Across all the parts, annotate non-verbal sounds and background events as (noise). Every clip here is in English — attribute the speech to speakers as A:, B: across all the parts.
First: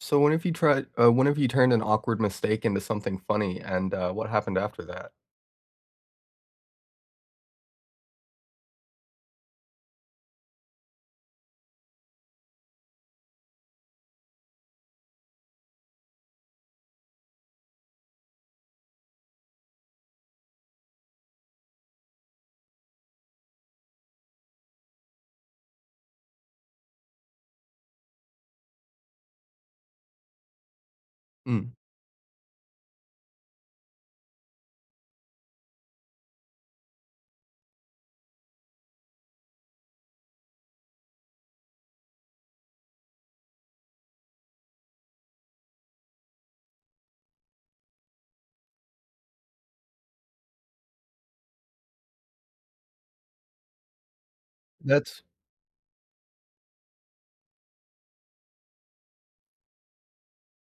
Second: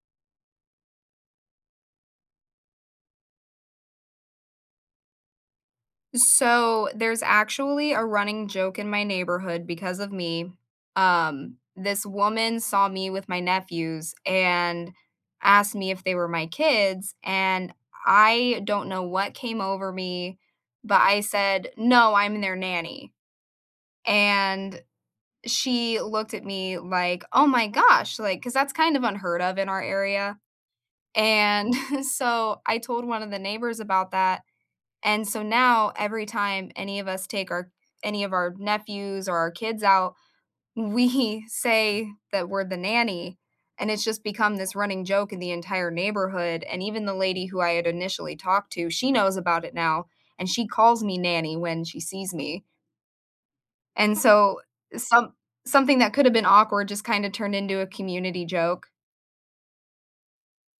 A: So when have you tried when have you turned an awkward mistake into something funny, and what happened after that?
B: So there's actually a running joke in my neighborhood because of me. This woman saw me with my nephews and asked me if they were my kids. And I don't know what came over me, but I said, "No, I'm their nanny." And she looked at me like, "Oh my gosh," like, because that's kind of unheard of in our area.
A: Mm.
B: And (laughs) so I told one of the neighbors about that, and so now every time any of us take our any of our nephews or our kids out, we (laughs) say that we're the nanny, and it's just become this running joke in the entire neighborhood, and even the lady who I had initially talked to, she knows about it now, and she calls me nanny when she sees me. And so
A: That's
B: some something that could have been awkward just kind of turned into a community joke.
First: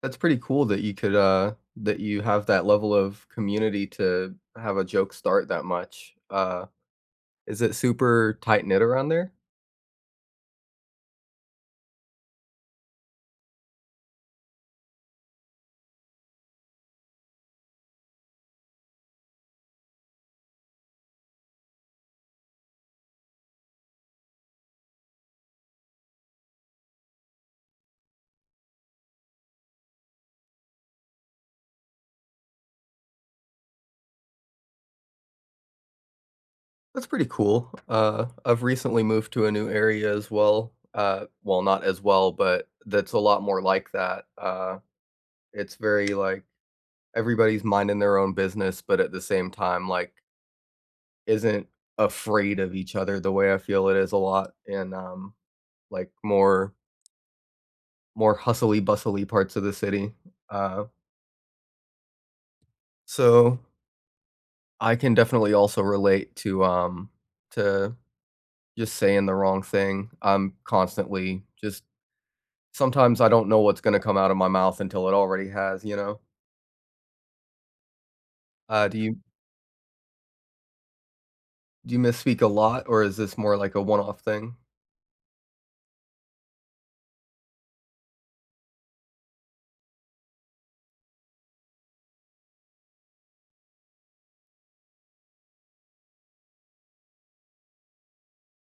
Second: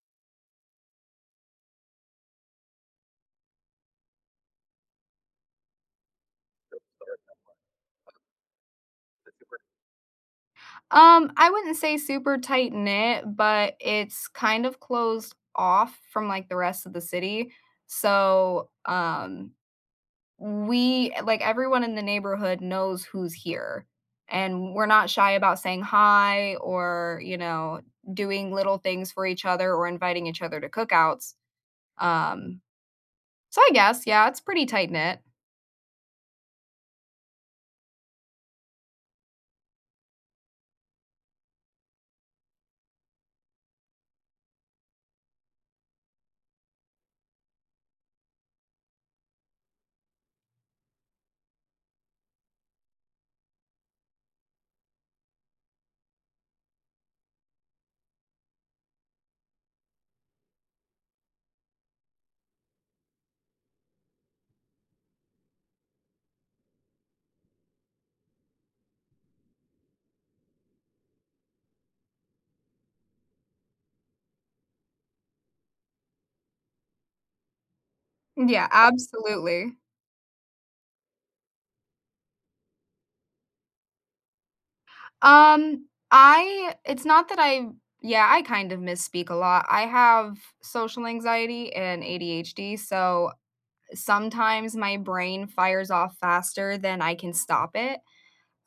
A: that's pretty cool that you could, that you have that level of community to have a joke start that much. Is it super tight-knit around there?
B: I wouldn't say super tight knit, but it's kind of closed off from like the rest of the city. So, we, like, everyone in the neighborhood knows who's here, and we're not shy about saying hi or, you know, doing little things for each other or inviting each other to cookouts. Um, so I guess, yeah, it's pretty tight knit.
A: That's pretty cool. I've recently moved to a new area as well. Well, not as well, but that's a lot more like that. It's very, like, everybody's minding their own business, but at the same time, like isn't afraid of each other the way I feel it is a lot in, like, more more hustly bustly parts of the city. Uh, so I can definitely also relate to, to just saying the wrong thing. I'm constantly just sometimes I don't know what's gonna come out of my mouth until it already has, you know?
B: Yeah,
A: Uh, do you
B: absolutely.
A: do you misspeak a lot, or is this more like a one-off thing?
B: I it's not that I yeah, I kind of misspeak a lot. I have social anxiety and ADHD, so sometimes my brain fires off faster than I can stop it.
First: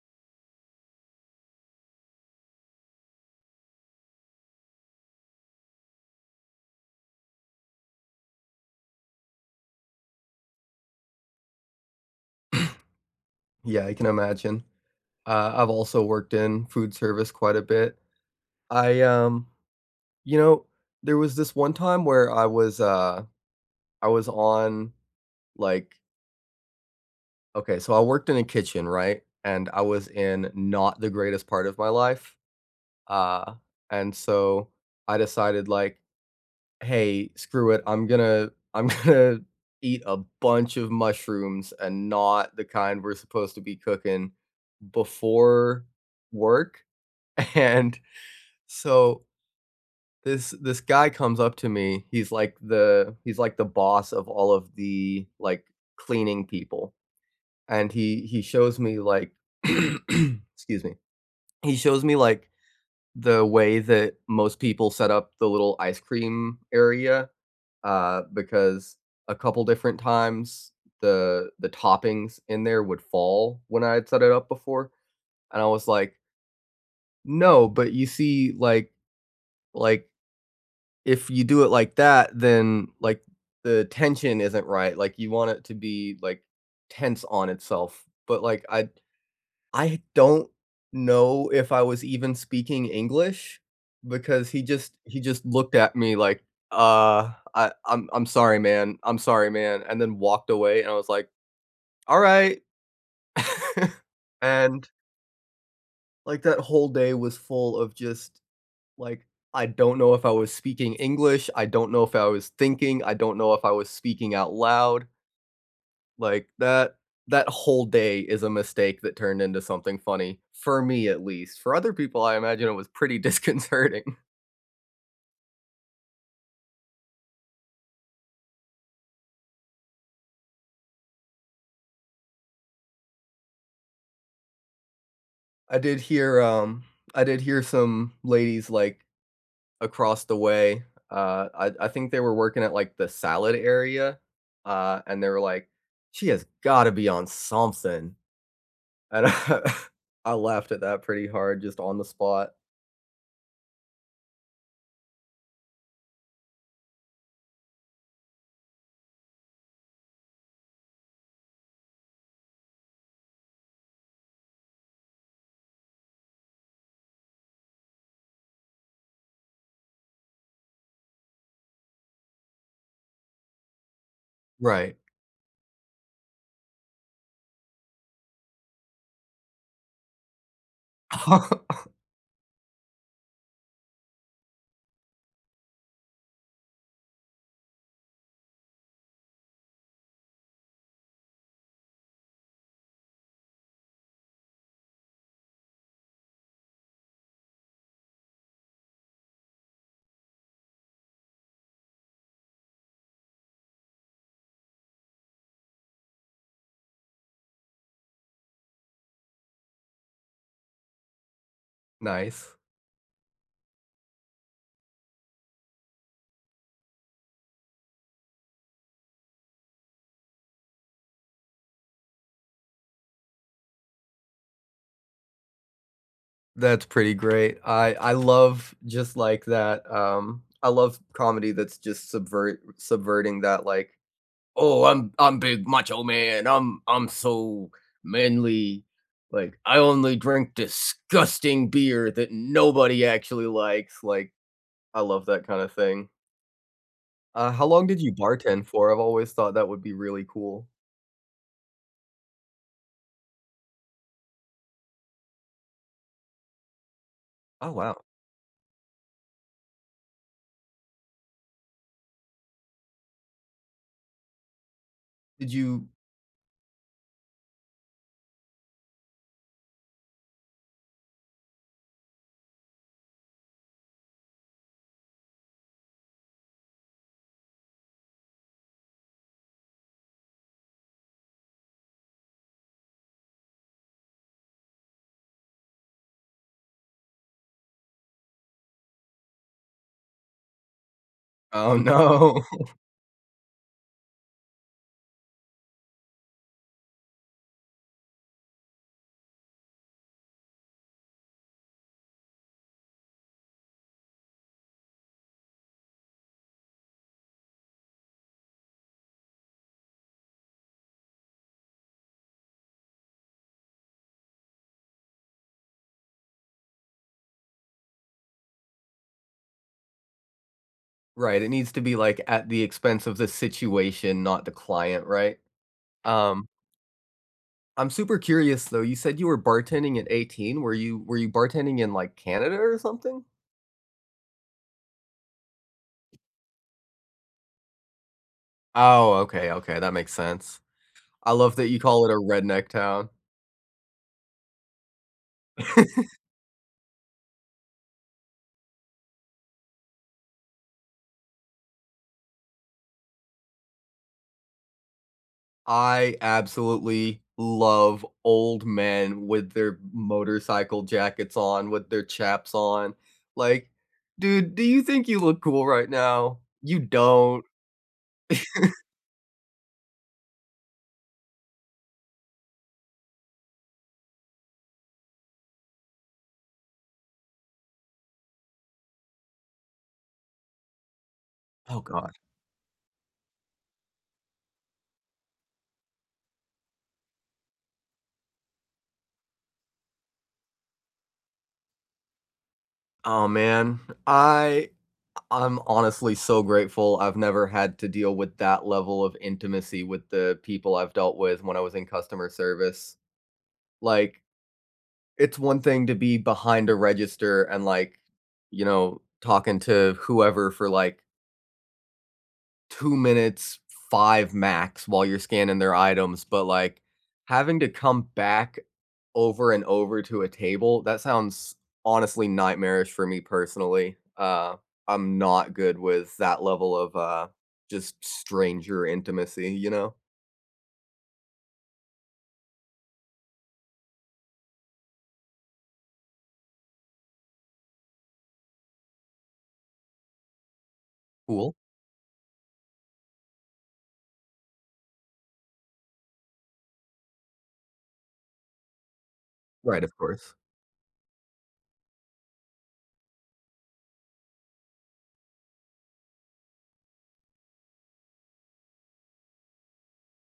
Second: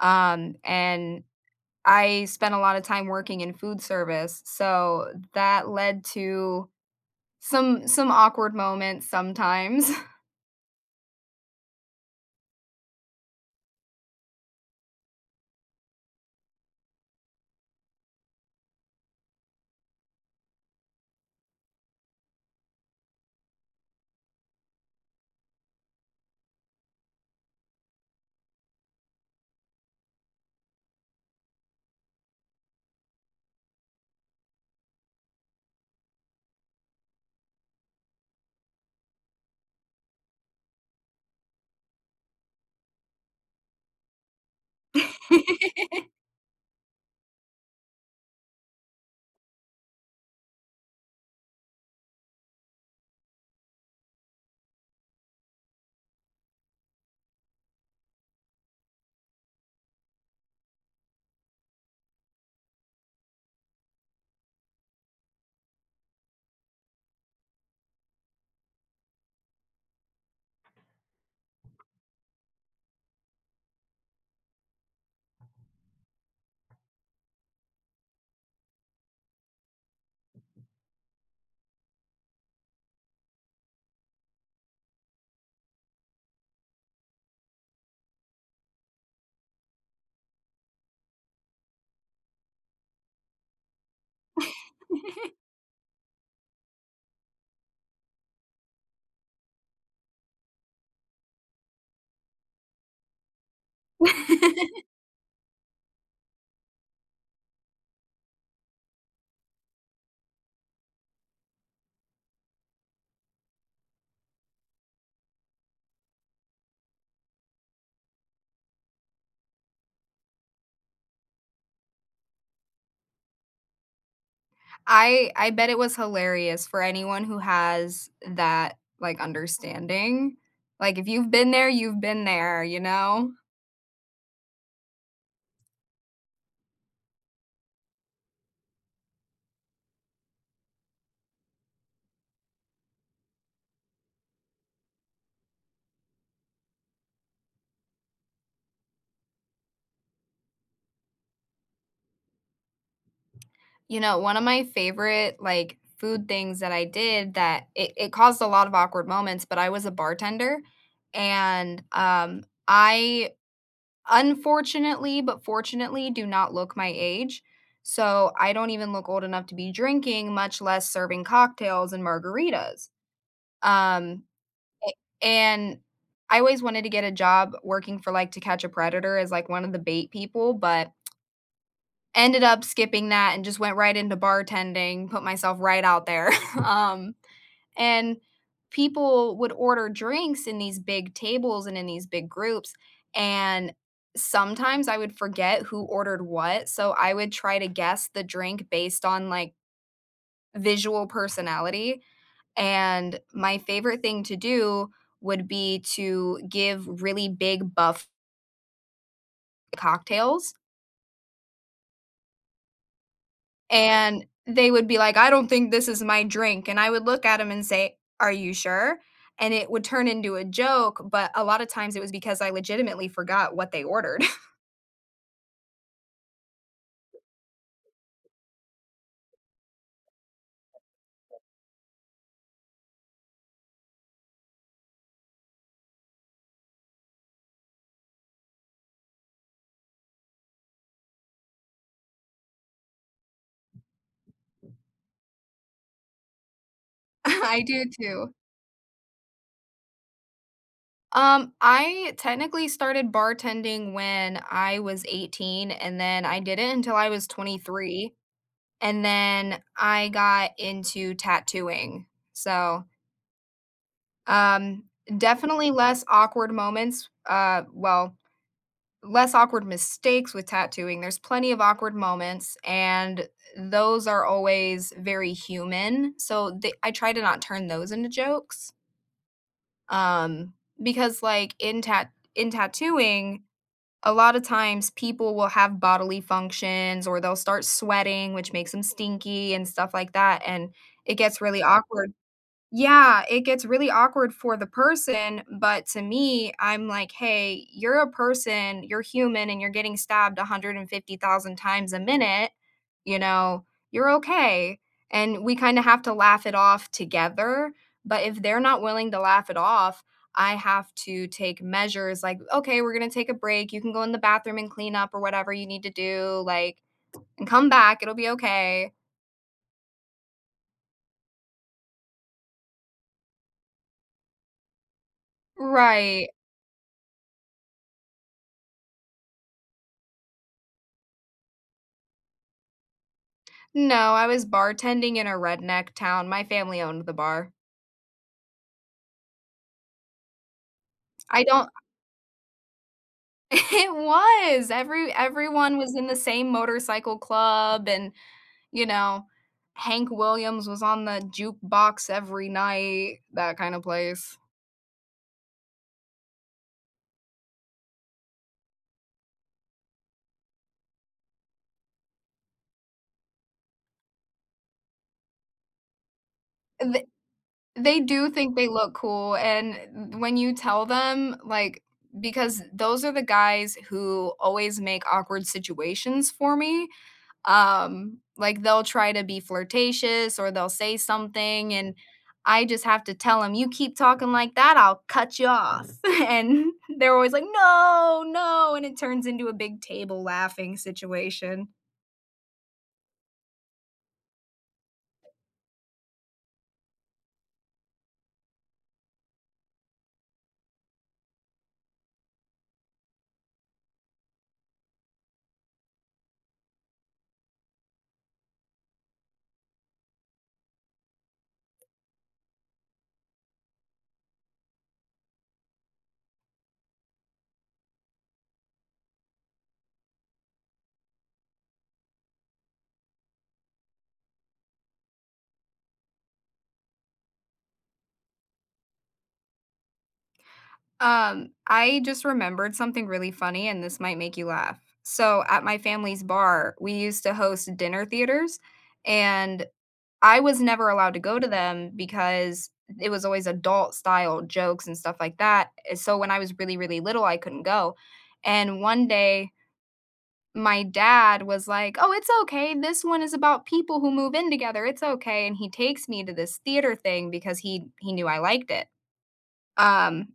B: And I spent a lot of time working in food service, so that led to some awkward moments sometimes. (laughs)
A: Yeah, I can imagine. I've also worked in food service quite a bit. I, um You know, there was this one time where I was on like okay, so I worked in a kitchen, right? And I was in not the greatest part of my life. Uh, and so I decided like, "Hey, screw it. I'm (laughs) gonna eat a bunch of mushrooms and not the kind we're supposed to be cooking before work." (laughs) And so this guy comes up to me. He's like the boss of all of the, like, cleaning people, and he shows me, like (clears throat) excuse me. He shows me, like, the way that most people set up the little ice cream area, because a couple different times, the toppings in there would fall when I had set it up before, and I was like, "No, but you see, like, If you do it like that, then, like, the tension isn't right, like, you want it to be, like, tense on itself, but, like, I don't know if I was even speaking English because he just looked at me like, I'm sorry, man. I'm sorry, man," and then walked away, and I was like, "Alright." (laughs) And, like, that whole day was full of just Like, I don't know if I was speaking English, I don't know if I was thinking, I don't know if I was speaking out loud. Like, that whole day is a mistake that turned into something funny, for me at least. For other people, I imagine it was pretty (laughs) disconcerting.
B: I bet it was hilarious for anyone who has that, like, understanding. Like, if you've been there, you've been there, you know?
A: I did hear, um I did hear some ladies, like, across the way, I think they were working at, like, the salad area, and they were like, "She has gotta be on something." And I (laughs) I laughed at that pretty hard just on the spot.
B: You know, one of my favorite, like, food things that I did that it caused a lot of awkward moments, but I was a bartender, and, I unfortunately, but fortunately, do not look my age, so I don't even look old enough to be drinking, much less serving cocktails and margaritas. Um, A
A: Right.
B: and I always wanted to get a job working for, like, To Catch a Predator as, like, one of the bait people, but
A: (laughs)
B: ended up skipping that and just went right into bartending, put myself right out there. (laughs) Um, and People would order drinks in these big tables and in these big groups, and sometimes I would forget who ordered what, so I would try to guess the drink based on, like, visual personality. And my favorite thing to do would be to give really big buff cocktails.
A: Nice.
B: And they would be like, "I don't think this is my drink," and I would look at them and say, "Are you sure?" And it would turn into a joke, but a lot of times it was because I legitimately forgot what they ordered.
A: That's pretty great.
B: (laughs)
A: I love just like that, I love comedy that's just subverting that like, "Oh, I'm big macho man. I'm so manly. Like, I only drink disgusting beer that nobody actually likes." Like, I love that kinda thing.
B: I
A: How
B: do
A: long did you
B: too.
A: bartend for? I've always thought that would be really cool.
B: I technically started bartending when I was 18, and then I did it until I was
A: Oh, wow.
B: 23, and then I got into tattooing. So, um,
A: Did
B: definitely
A: you
B: less awkward moments, well, less awkward mistakes with tattooing. There's plenty of awkward moments, and those are always very human. So they, I try to not turn those into jokes. Um, because in tattooing, a lot of times people will have bodily functions or they'll start sweating, which makes them stinky and stuff like that, and it gets really
A: Oh,
B: awkward,
A: no. (laughs)
B: yeah, it gets really awkward for the person, but to me, I'm like, "Hey, you're a person, you're human, and you're getting stabbed 150,000 times a minute, you know, you're okay." And we kinda have to laugh it off together, but if they're not willing to laugh it off, I have to take measures like, "Okay, we're gonna take a break, you can go in the bathroom and clean up or whatever you need to do, like, and come back, it'll be okay."
A: Right, it needs to be, like, at the expense of the situation, not the client, right?
B: Right.
A: Um, I'm super curious, though, you said you were bartending at 18, were you bartending in, like, Canada or something?
B: No, I was bartending in a redneck town, my family owned the bar.
A: Oh, okay, okay, that makes sense. I
B: I
A: love
B: don't—
A: that you call it a redneck town.
B: (laughs) it was! Everyone was in the same motorcycle club and, you know, Hank Williams was on the jukebox every night, that kind of place.
A: I absolutely love old men with their motorcycle jackets on, with their chaps on. Like, "Dude, do you think you look cool right now? You
B: Th
A: don't."
B: they do think they look cool, and when you tell them, like, because those are the guys who always make awkward situations for me. Like, they'll try to be flirtatious or they'll say something
A: Oh
B: and
A: god.
B: I just have to tell them, "You keep talking like that, I'll cut you off." (laughs) And they're always like, "No, no," and it turns into a big table laughing situation.
A: Oh, man. I I'm honestly so grateful I've never had to deal with that level of intimacy with the people I've dealt with when I was in customer service. Like, it's one thing to be behind a register and, like, you know, talking to whoever for, like, 2 minutes, 5 max while you're scanning their items, but, like, having to come back over and over to a table, that sounds honestly nightmarish for me personally. I'm not good with that level of, just stranger intimacy, you know?
B: I just remembered something really funny and this might make you laugh. So at my family's bar, we used to host dinner theaters, and I was never allowed to go to
A: Cool.
B: them because it was always adult style jokes and stuff like that, eh, so when I was really, really little, I couldn't go, and one day,
A: Right, of course.
B: my dad was like, "Oh, it's okay, this one is about people who move in together, it's okay," and he takes me to this theater thing because he knew I liked it, um,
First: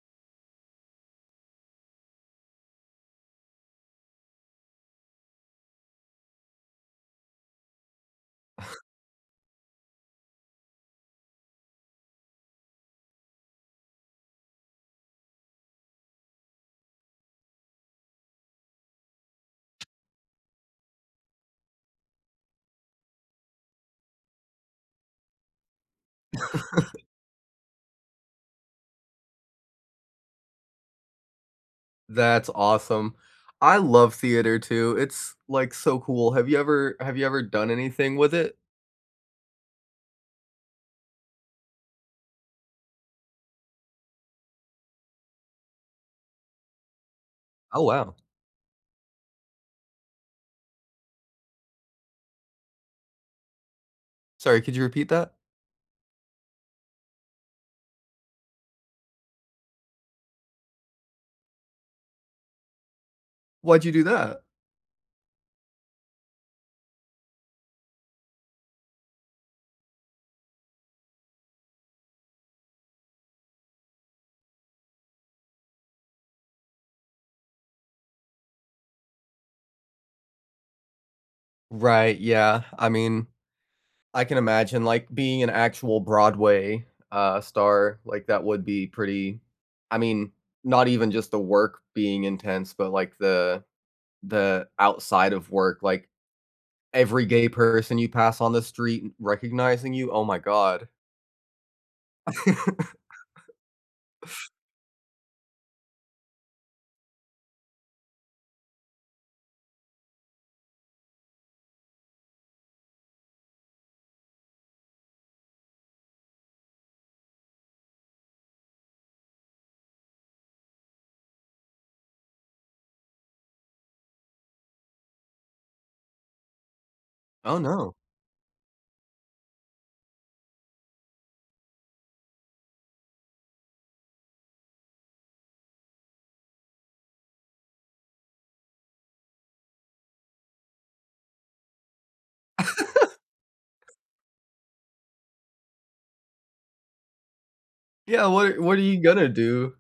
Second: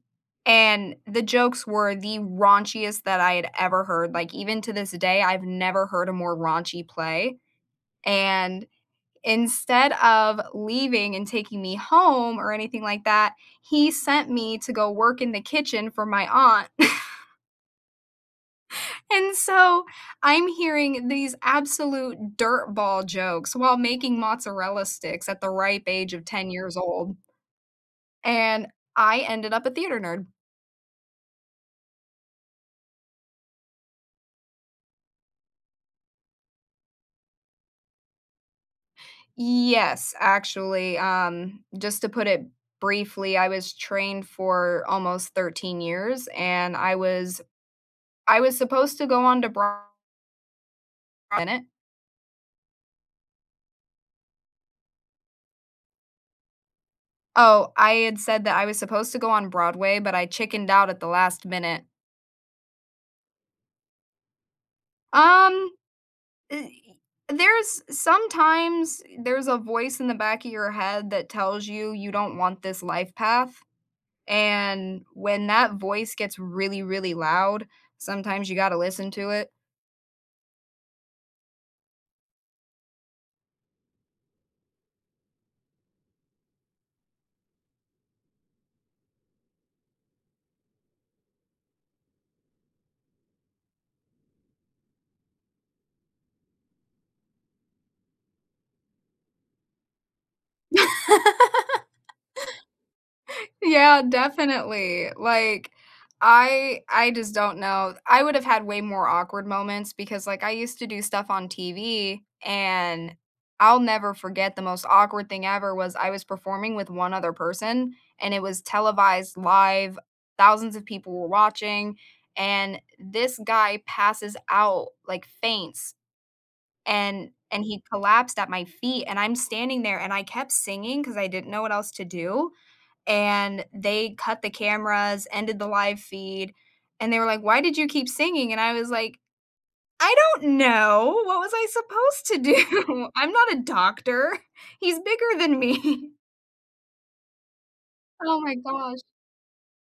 B: and the jokes were the raunchiest that I had ever heard, like, even to this day, I've never heard a more raunchy play, and instead of leaving and taking me home or anything like that, he sent me to go work in the kitchen for my aunt. (laughs) And so I'm hearing these absolute dirtball jokes while making mozzarella sticks at the ripe age of 10 years old. And I ended up a theater nerd.
A: That's awesome. I love theater too. It's, like, so cool. Have you ever done anything with it?
B: Yes, actually, just to put it briefly, I was trained for almost 13 years and I was
A: Oh, wow.
B: I was supposed to go on to Broadway.
A: Sorry, could you repeat that?
B: Oh, I had said that I was supposed to go on Broadway, but I chickened out at the last minute.
A: Why'd you do that?
B: Um, eh, there's sometimes, there's a voice in the back of your head that tells you you don't want this life path, and when that voice gets really, really loud, sometimes you gotta listen to it.
A: Right, yeah. I mean, I can imagine, like, being an actual Broadway, star, like, that would be pretty I mean, not even just the work being intense, but, like, the outside of work, like, every gay person you pass on the street recognizing you, oh my god. (laughs)
B: Yeah, definitely. Like, I just don't know. I would have had way more awkward moments because, like, I used to do stuff on TV, and I'll never forget the most awkward thing ever was I was performing with one other person, and it was televised live. Thousands of people were watching, and this guy passes out, like, faints, and
A: Oh,
B: he
A: no.
B: collapsed at my feet, and I'm standing there, and I kept singing because I didn't know what else to do, and they cut the cameras, ended the live feed, and they were like, "Why did you keep singing?" And I was like, "I don't know. What was I supposed to do? (laughs) I'm not a doctor. (laughs) He's bigger than me." (laughs)
A: Yeah,
B: Oh my
A: what are
B: gosh.
A: you gonna do?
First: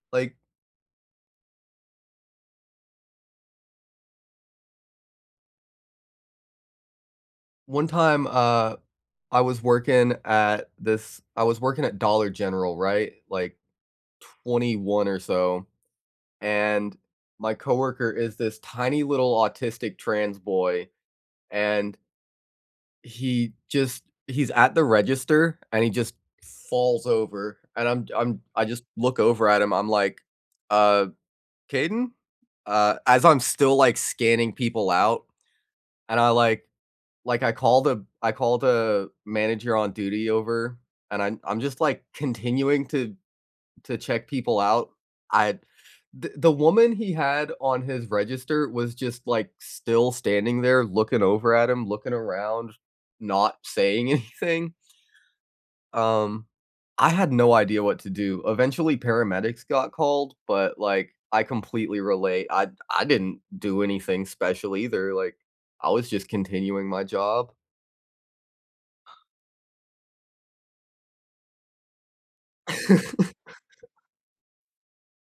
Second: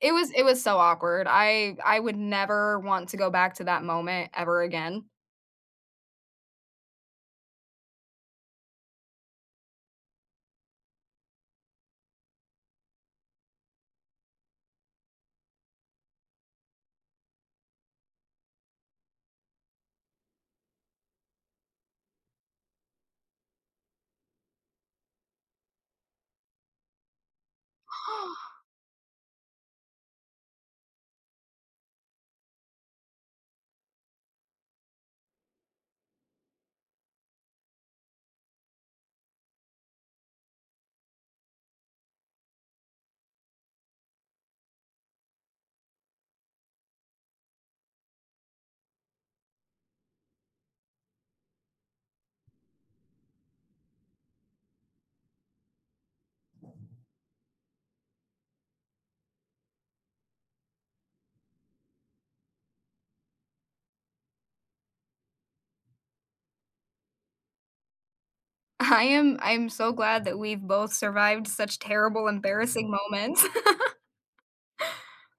B: It was
A: Like,
B: it was so awkward. I would never want to go back to that moment ever again.
A: one time, I was working at Dollar General, right? Like, 21 or so, and my coworker is this tiny little autistic trans boy, and he's at the register, and he just falls over, and
B: (gasps)
A: I just look over at him, I'm like, "Uh, Caden?" As I'm still, like, scanning people out, and I call the manager on duty over, and I'm just, like, continuing to check people out. I the woman he had on his register was just, like, still standing there looking over at him, looking around, not saying (laughs) anything. Um, I had no idea what to do. Eventually, paramedics got called, but, like, I completely relate. I didn't do anything special either, like, I was just continuing my job.
B: I am so glad that we've both survived such terrible, embarrassing
A: (laughs)
B: moments.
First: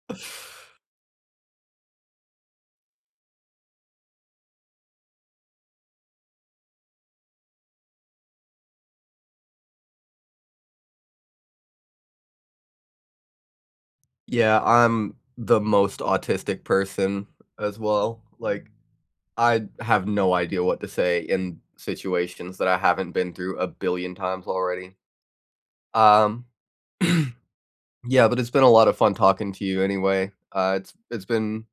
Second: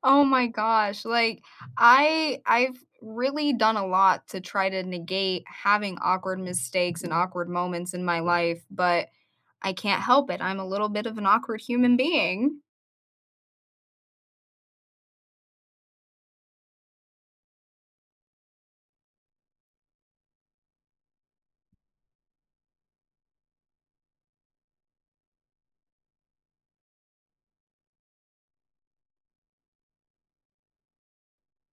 B: Oh my gosh, like, I've really done a lot to try to negate having awkward mistakes and awkward moments in my life, but I can't help it. I'm a little bit of an awkward human being.
A: Yeah, I'm the most autistic person as well, like, I have no idea what to say in situations that I haven't been through a billion times already. Um, (clears throat) yeah, but it's been a lot of fun talking to you anyway. It's been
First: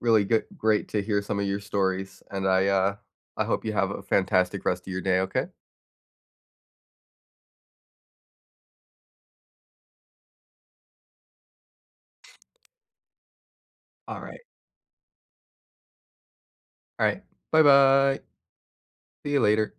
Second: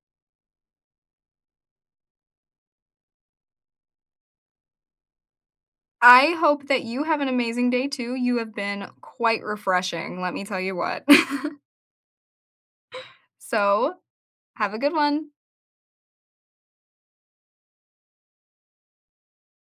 A: really good, great to hear some of your stories, and I hope you have a fantastic rest of your day. Okay.
B: I hope that you have an amazing day too. You have been quite refreshing, let me tell you what. (laughs) So,
A: All right.
B: have a good one.
A: All right. Bye bye. See you later.